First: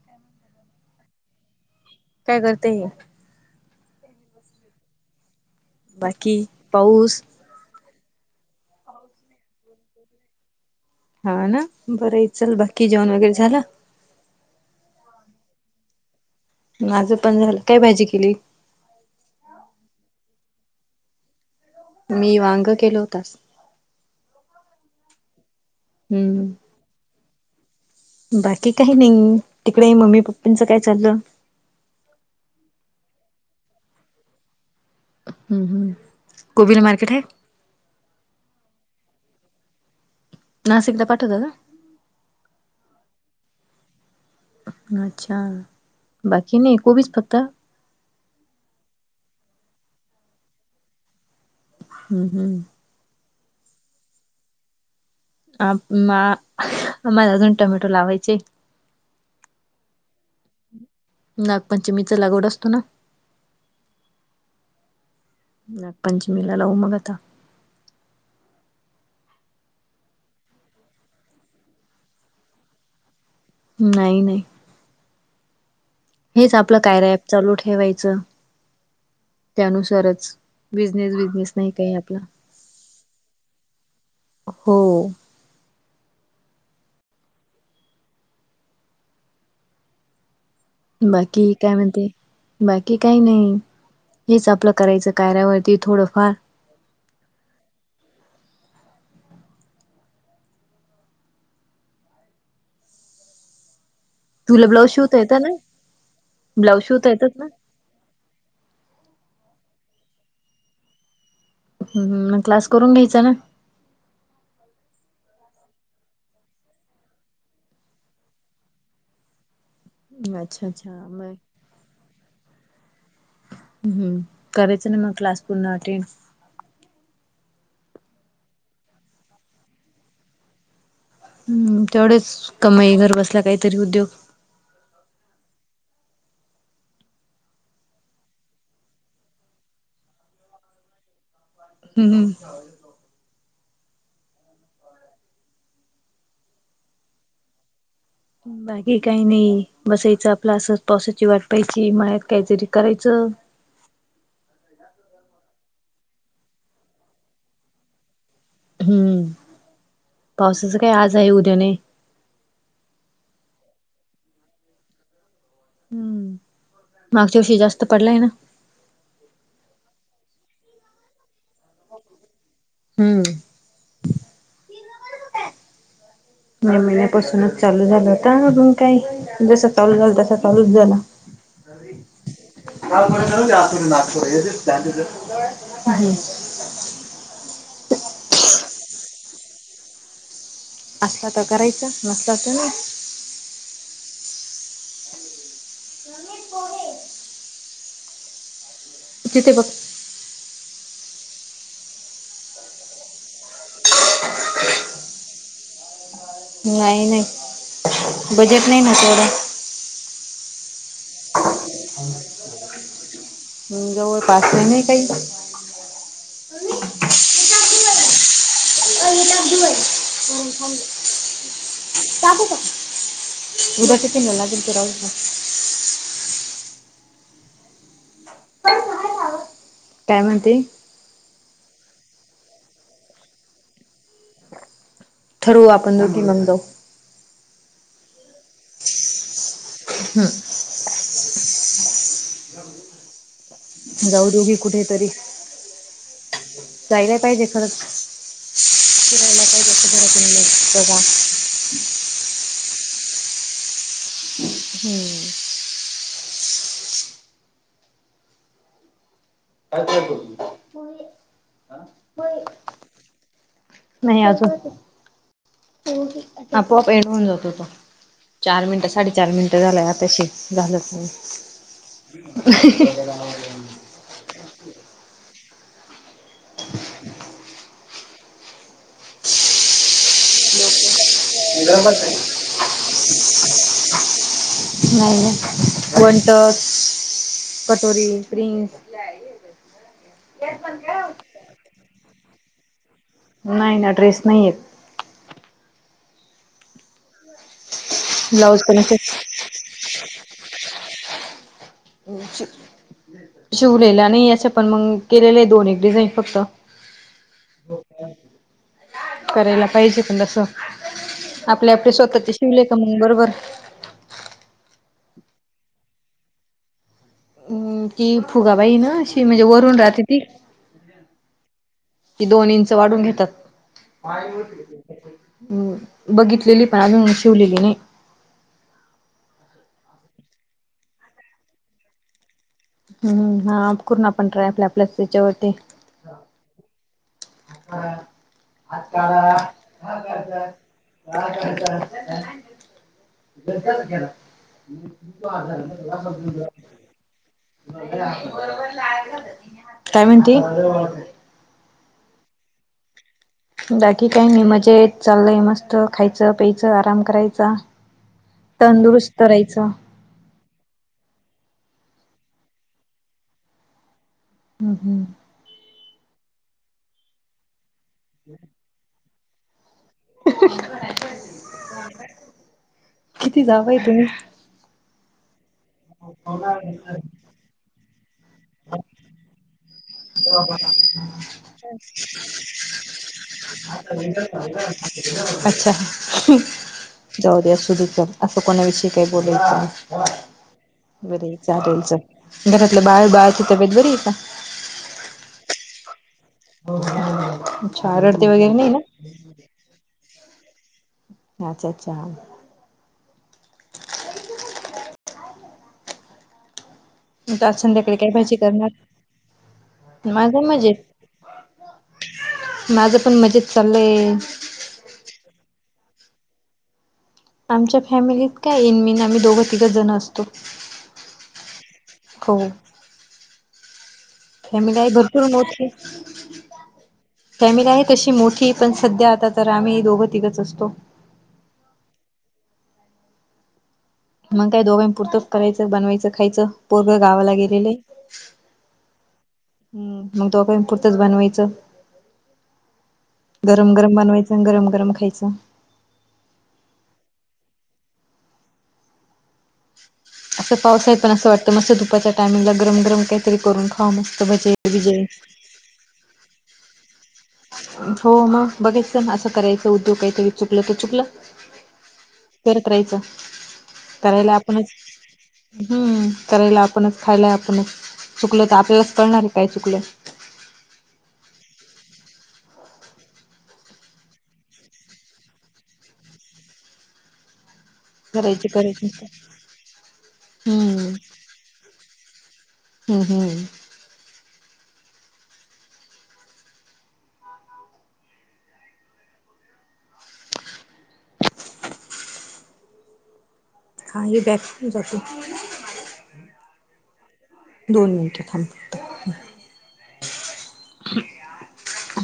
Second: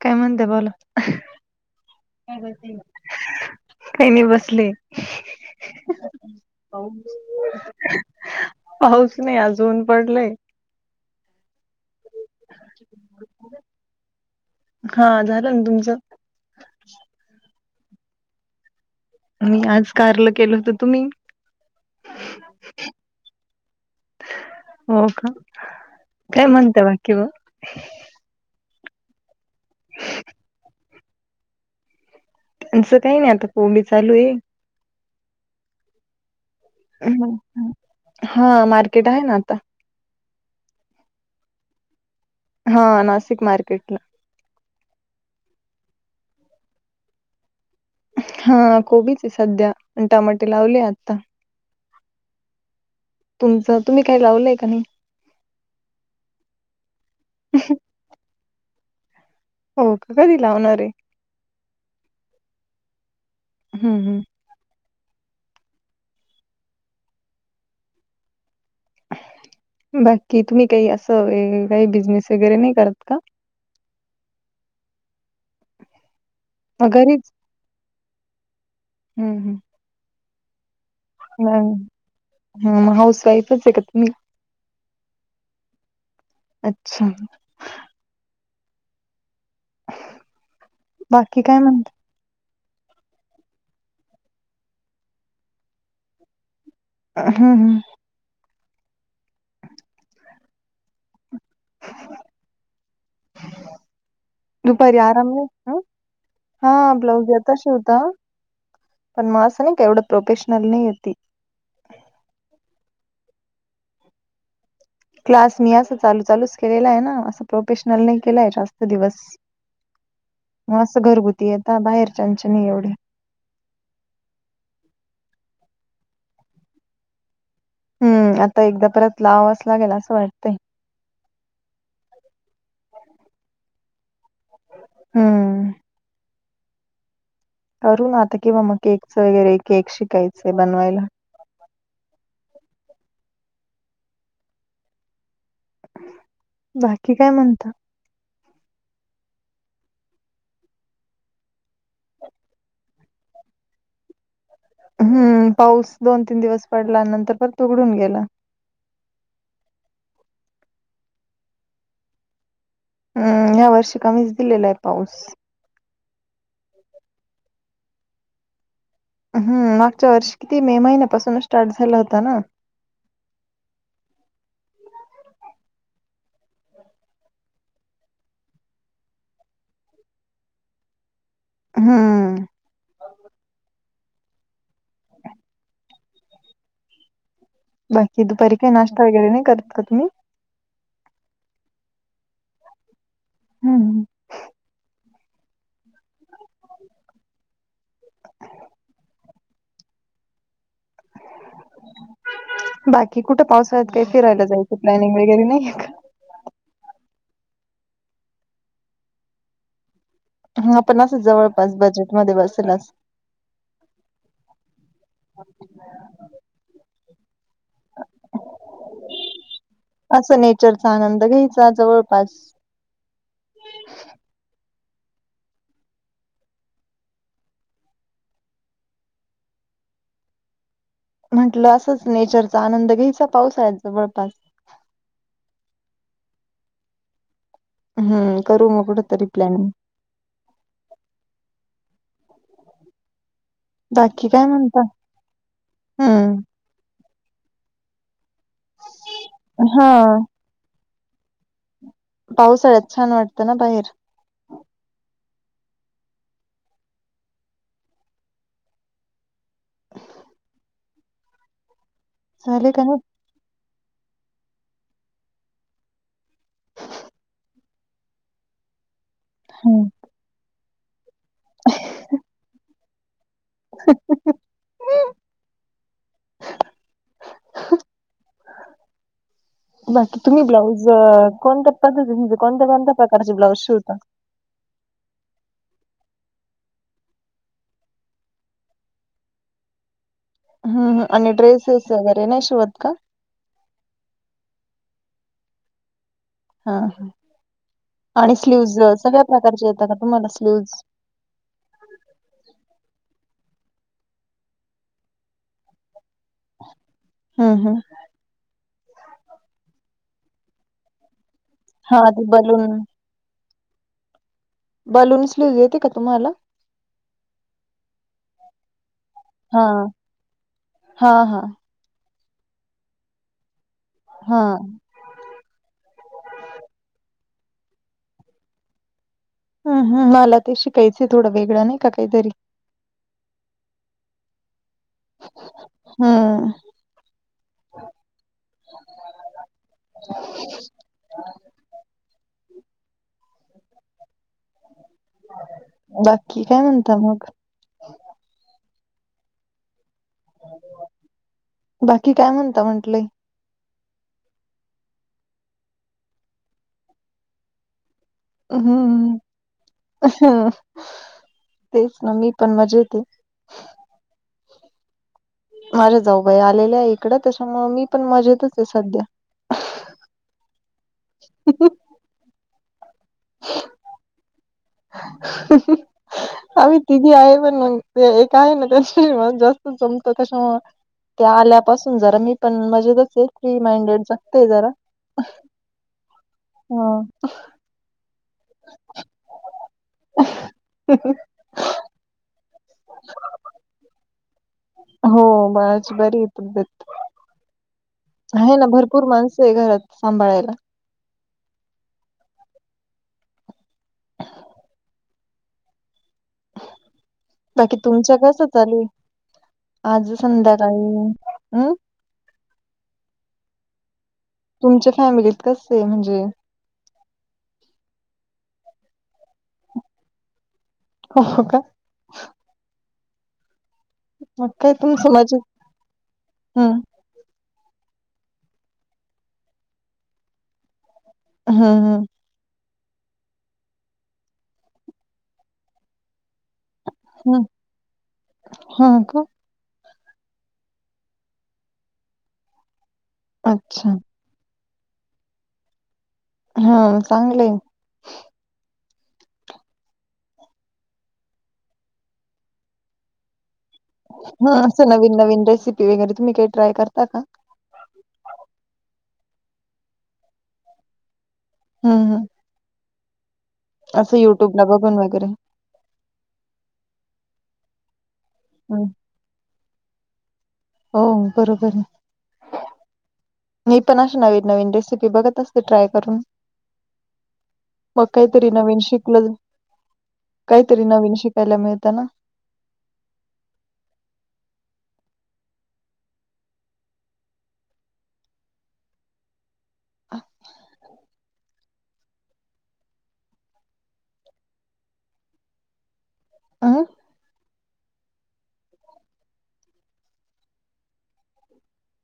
काय म्हणता बोला, काय काय करते करती ग काय नाय बसले. बाकी पाऊस पाऊस नाय अजून पडलाय. हा ना बरंय चल बाकी जेवण वगैरे झालं. हो झालं ना तुमचं माझं पण झालं काय भाजी केली? मी आज कारल केलं होतं तुम्ही? मी वांग केल होत आज. हो का काय हम्म म्हणता बाकी म बाकी काही नाही तिकडे मम्मी पप्पांचं काय चाललं? त्यांचं काही नाय आता पेरणी चालू ये. हम्म हम्म कोबीला मार्केट काय आहे मं [unintelligible] हा मार्केट आहे ना आता नाशिकला पाठवता का? हो नाशिक मार्केटला अच्छा बाकी नाही कोबीच फक्त हा कोबीचये सध्या टमाटे लावले आता हम्म हम्म. तुमचं तुम्ही काही लावलंय का. आ आम्हाला अजून टमॅटो लावायचे. हो का कधी लावणारे. नागपंचमीचा लागवड असतो ना. हम्म हम्म. नाग पंचमीला लावू मग आता. बाकी तुम्ही काही असं काही बिझनेस वगैरे नाही करत का?? नाही नाही. हेच आपलं मग कार्य ॲप चालू ठेवायचं. हम हम. च बिनेस बजनेस नाही का आपला हा मग हाऊस वाईफच आहे का तुम्ही हो. अच्छा. बाकी काय म्हणते. बाकी काही नाही हेच आपलं करायचं कार्यावरती थोडंफार हम्म हम्म. [inaudible] तुला ब्लाऊज दुपारी शिवता आराम येतं ना नसतो हा शिवता ब्लाऊज येतात ना येता शिवता पण मला असं नाही एवढं प्रोफेशनल नाही आहेत ती ह मग क्लास करून घ्यायचा ना. क्लास मी असं चालू चालूच केलेला आहे ना असं प्रोफेशनल नाही केलाय जास्त दिवस. ना अच्छा मग अच्छा असं घरगुती यता बाहेरच्याचे नाही एवढे. हम करायचं ना मग क्लास पूर्ण अटेंड. हम्म आता एकदा परत लावावेच लागते असं वाटतय. हम्म तेवढेच कमाई घर बसल्या काहीतरी उद्योग. हम्म. करू ना आता कि बा मग केकचं वगैरे केक शिकायचंय बनवायला. हम्म हम्म. बाकी काय म्हणता. बाकी काही नाही बसायचं आपला असं पावसाची वाट पायची मध्यात काहीतरी करायचं. हम्म पाऊस दोन तीन दिवस पडला नंतर पण उघडून गेला. हम्म पावसाच काय आज आहे उद्या नाही. हम्म ह्या वर्षी कमीच दिलेला आहे पाऊस. हम्म मागच्या दिवशी जास्त पडलाय ना. हम् मागच्या वर्ष किती मे महिन्यापासून स्टार्ट झाला होता ना. हम्म. मे महिन्यापासूनच चालू झालं होता अजून काही. जसं चालू झाल तस चालूच झाला. हम्म. [inaudible] बाकी दुपारी काही नाश्ता वगैरे नाही करत का तुम्ही असलं तर करायच नसला तर नाही. हम्म. [unintelligible] तिथे बघ. बाकी कुठे पावसाळ्यात काय फिरायला जायचं प्लॅनिंग वगैरे नाहीय का? नाही नाही बजेट नाही ना तेवढं. ह पण असं जवळपास बजेटमध्ये बसेल असं हम्म जवळ पास आहे नाही काही असं नेचरचा आनंद घ्यायचा [unintelligible] जवळपास. [unintelligible] काय म्हणते? म्हटलं असंच नेचरचा आनंद घ्यायचा पाऊस आहे जवळपास ठरवू आपण दोघी मग जावू. हम्म करू मग कुठ तरी प्लॅनिंग हम बाकी जाऊ काय दोघी म्हणता कुठेतरी हम्म जायला पाहिजे खरंतर. हा पावसाळ्यात छान वाटतं ना बाहेर. हम्म [unintelligible] हा झाले का नाही नाही अजुन. आपोआप एन्ड होऊन जातो तो चार मिनिटं साडेचार मिनिटं झालाय हम्म. आताशी झालंत नाही. [unintelligible] [unintelligible] बाकी तुम्ही ब्लाऊज कोणत्या नाही पद्धतीने कोणत्या कोणत्या प्रकारचे ब्लाउज शिवता? नाही ना वंटक कटोरी प्रिंगस हम् आणि ड्रेसेस वगैरे नाही शिवत का? नाही ना ड्रेस नाही येत. हा ह आणि ब्लाऊज स्लिवज पण असे सगळ्या प्रकारचे येतात का तुम्हाला स्लीवज [unintelligible] शिवलेलं नाही असं पण मग केलेले आहे दोन एक डिझाईन फक्त हम्म हम् करायला पाहिजे पण जस आपले आपले हा ते स्वतःचे शिवले बलून काय मग बरोबर बलून्स स्लीव्ह येते का तुम्हाला? हम्म ती फुगा बाही ना अशी म्हणजे हा वरून राहते ती. हा हा. हि दोन इंच वाढून घेतात. हा हम्म बघितलेली पण अजून शिवलेली नाही. हा, हा मला ते शिकायचं थोडं वेगळं नाही का काहीतरी. हम्म हा करून आपण ट्राय आपल्या आपल्या तेच्यावरती हम्म हा. [unintelligible] [unintelligible] बाकी काय म्हणता मग काय म्हणती? बाकी काय म्हणता म्हंटलंय. बाकी काही मी मजेत चालय मस्त खायचं प्यायचं आराम करायचा. हम्म तंदुरुस्त राहायचं. तेच ना मी पण मजेत हम् हम् माझ्या जाऊबाई आलेल्या आहे इकडं तेच्यामुळ मी पण मजेतच हे सध्या किती जाऊबाई तुम्ही? आम्ही तिघी आहे पण मंग ते एक आहे ना त्याच्याशी मा जास्त जम त तेच्यामुळं ते आल्यापासून जरा मी पण मजेतच हे फ्री माइंडेडच अच्छा ह जाऊ द्या आसूदे चल असं कोणाविषयी काही बोलेलं का बर हे चालेल चल घरातलं बाळ बाळाची तब्येत बरी आहे का? हो बाळाची बरी आहे तबेत. आच्छा रड आहे ना भरपूर माणसं आहे घरात सांभाळायला. अच्छा अच्छा आता आज बाकी संध्याकाळी काय तुमच्या भाजी कसं करणार? चालू आहे आज माझा संध्याकाळी हम् मजेत माझं पण मजेत चालय. तुमच्या फॅमिलीत कसं हे म्हणजे? आमच्या फॅमिलीत काय इनमिन आम्ही दोघं तिघ जण असतो. हो हो का? हो. मग काय फॅमिली आहे तुमचं भरपूर मजेत मोठी हम्म फॅमिली आहे तशी मोठी पण सध्या आता तर आम्ही दोघं तिघच असतो. हुं, हुं. मग काय दोघांपुरतं करायचं, बनवायचं, खायचं. पोरग गावाला हम्म गेलेले हे. हा का हम्म मग दोघा पुरतंच बनवायचं, गरम अच्छा गरम बनवायचं. गरम गरम खायचं. हा चांगलं हे. आसं पाऊस आहे पण असं वाटतं मस्त दुपाच्या टायमिंगला गरम गरम काय तरी करून खाऊ मस्त भजेबीजे. भजी वगैरे तुम्ही काय ट्राय करता का? हो म बघ्यायचं ना आसं करायचं उद्योग काय तरी चुकलं तर चुकलं. हुं, हुं. करत राहायचं करायला युट्यूबला आपणच बघून वगैरे हम्म करायला आपणच, खायला आपणच, चुकलं त हम्म. आपल्यालाच कळणार आहे काय चुकलं. हो बरोबर आहे. मी पण अशे नवीन नवीन रेसिपी बघत असते ट्राय करून. मग करायची काहीतरी नवीन करायची शिकलं काहीतरी हम्म. नवीन शिकायला मिळत ना. हुं, हुं काही बॅग [unintelligible] जातो. आह दोन मिनटं थांब फक्त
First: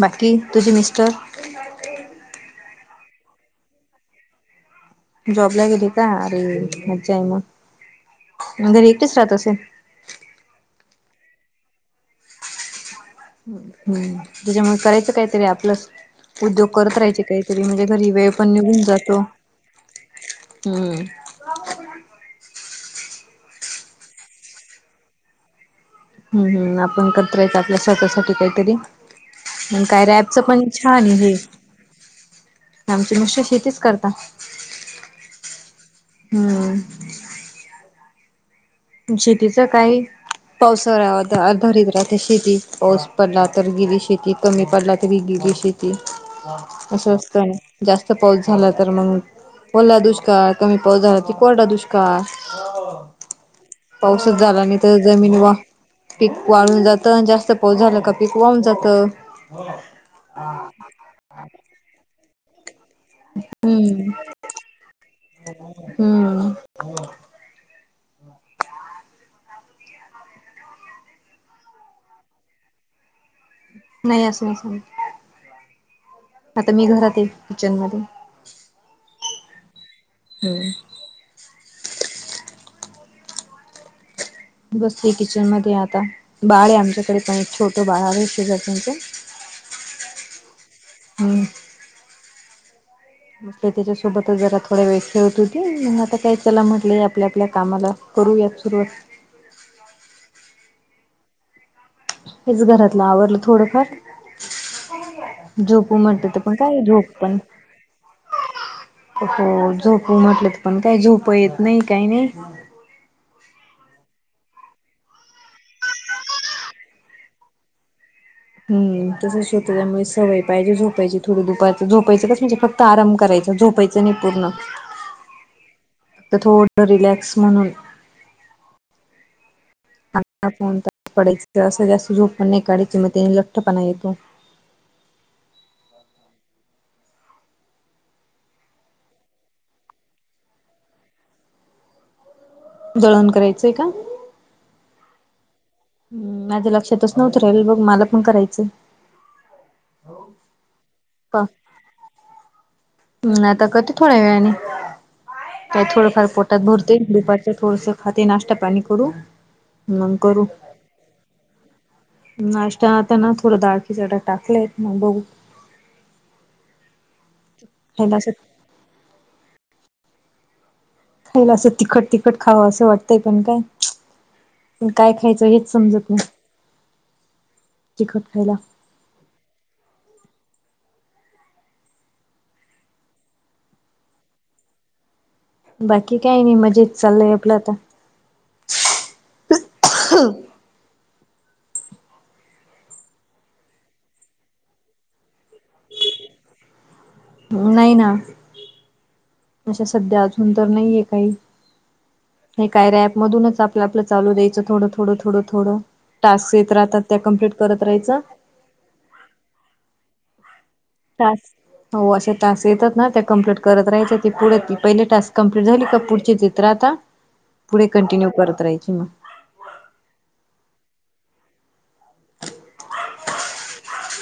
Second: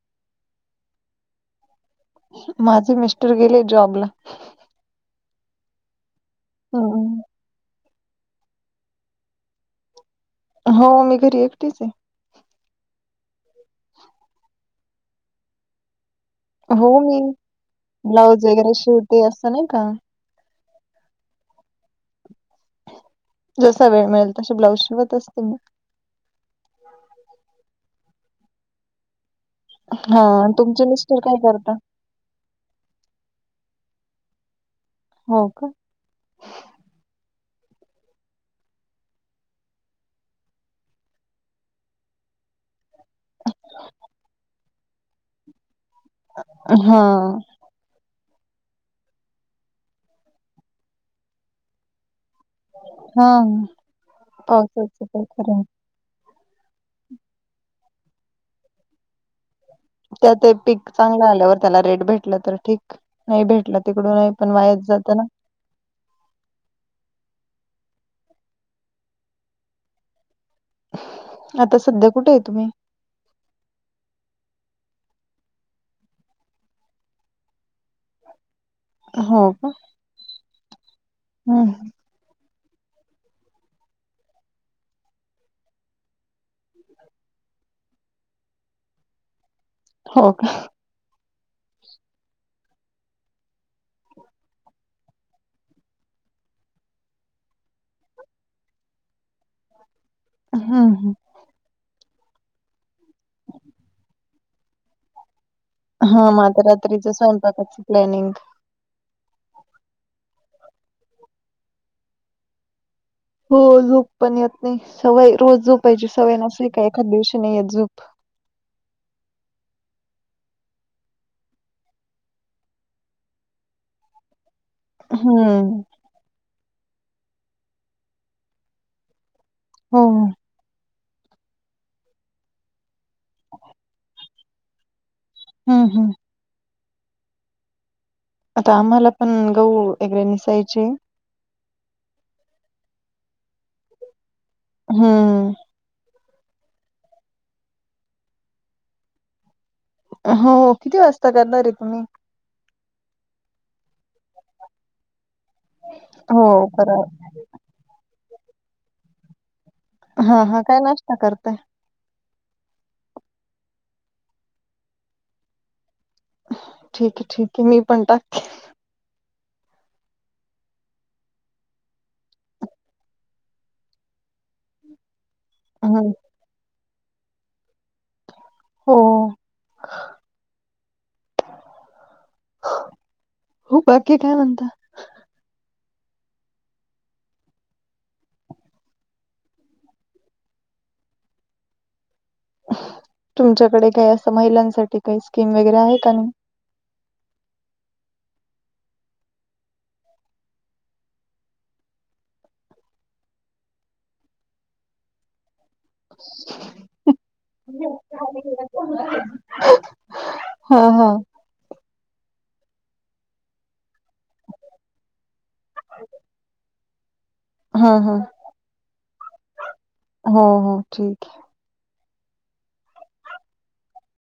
बाकी तुझी मिस्टर ह ते माझे मिस्टर गेले जॉब ला जॉबला गेली का आरे मज्जा हम्म आहे म मग घरी एकटीच राहत असेन? हो मी घरी एकटीच आहे. हम्म तेच्यामुळ करायचं काहीतरी आपलंच. उद्योग हो करत मी राहायचे काहीतरी म्हणजे घरी वेळ ब्लाऊज पण वगैरे निघून जातो शिवते असं नाही का. हम्म. जसा वेळ मिळेल तसे ब्लाउज शिवत असते मी. हुं, हुं, आपण करत राहायच आपल्या स्वतःसाठी काहीतरी. म काय हा रॅपच पण तुमचे छान मिस्टर आहे हे. काय करता? आमची मग शेतीच करता. हो का? हम. मग शेतीच काही. पावसाळ्यातआर्धारीत राहत शेती पाऊस पडला तर गेली शेती कमी पडला तरी गेली शेती हा असं असतना. जास्त पाऊस झाला तर मग ओला दुष्काळ कमी पाऊस झाला की कोरडा दुष्काळ. हा पाऊसच झाला नाही तर पावसाचं काय जमीन वा खरं पीक वाळून जातं जास्त पाऊस झाला का पीक वाहुन जात. त्या ते पीक चांगलं आल्यावर त्याला रेट भेटलं तर ठीक नाही भेटलं हम्म तिकडून नाही. पण वायाच जातं ना. हम्म आता सध्या कुठे आहे तुम्ही. नाही असें ना सां आता मी घरात आहे किचन मध्ये. हो का हम्म. हम. बसले किचन मध्ये आता बाळ आहे आमच्याकडे पण छोट बाळ शेजार्यांचं. हो का? हम्. मग त्याच्यासोबतच जरा थोड्या वेळ खेळत होती मग आता काय चला म्हटलं आपल्या आपल्या कामाला. करूयात सुरुवात. हा हा. हेच घरातलं आवडलं थोडंफार झोपू म्हणत हा ते मग पण आता काय झोप रात्रीच पण स्वयंपाकाच प्लॅनिंग हो झोप म्हटलत पण काय झोप येत नाही काही नाही. हो झोप पण येत नाही सवय रोज झोपायची सवय नसली का एखाद दिवशी नाही येत झोप हम् तसच होत त्यामुळे सवय पाहिजे झोपायची थोडी दुपारची झोपायचें कस म्हणजे फक्त फक्त आराम करायचा झोपायचं नाही पूर्ण हम्म. तर थोडं रिलॅक्स म्हणून हो. ण पडयच असं जास्त झोप पण नाही काढयचीि मग त्यानी लठ्ठपणा येतो. हम्म हम्. आता आम्हाला पण गहु वगैरे नसायचे. दळण करायचंय का? हम्म. ह् माझ्या लक्षातच नव्हतं राहिल बघ मला पण करायचं. हो किती वाजता, करणार रे तुम्ही. ह आता करते थोड्या वेळाने थोडंफार हो पोटात, करा भरते दुपारचे थोडसे. हात नाश्ता पाणी, करू हम हा करू हा काय नाश्ता करताय नाश्ता आता ना थोडं, दाळखकीचाड टाकलेयत मग बघ. ठीक आहे ठीक आहे मी पण खायला टाक असं खायला असं तिखट तिखट खावं असं वाटतंय, पण काय पण काय खायचं हे समजत हम्म नाही तिखट खायला. हो हो बाकी काय म्हणता. बाकी काही नाही, मजेत चालय आपलं आता. तुमच्याकडे काही असं महिलांसाठी काही स्कीम वगैरे आहे का नाही नाही ना अशा सध्या अजून, तर नाहीय काही. हे काय रॅपमधूनच आपलं-आपलं, चालू द्याचं थोडं थोडं-थोडं-थोडं. टास्क येत राहतात, त्या कम्प्लीट करत राहायच. हा हा हो असे तास येतात, ना त्या कमप्लीट करत राहायचे. ते पुढे पहिले टास्क कंप्लीट झाली, का पुढची ते त्र आता पुढे हा हा कंटिन्यू करत, राहायची मग हो हो ठीक आहे.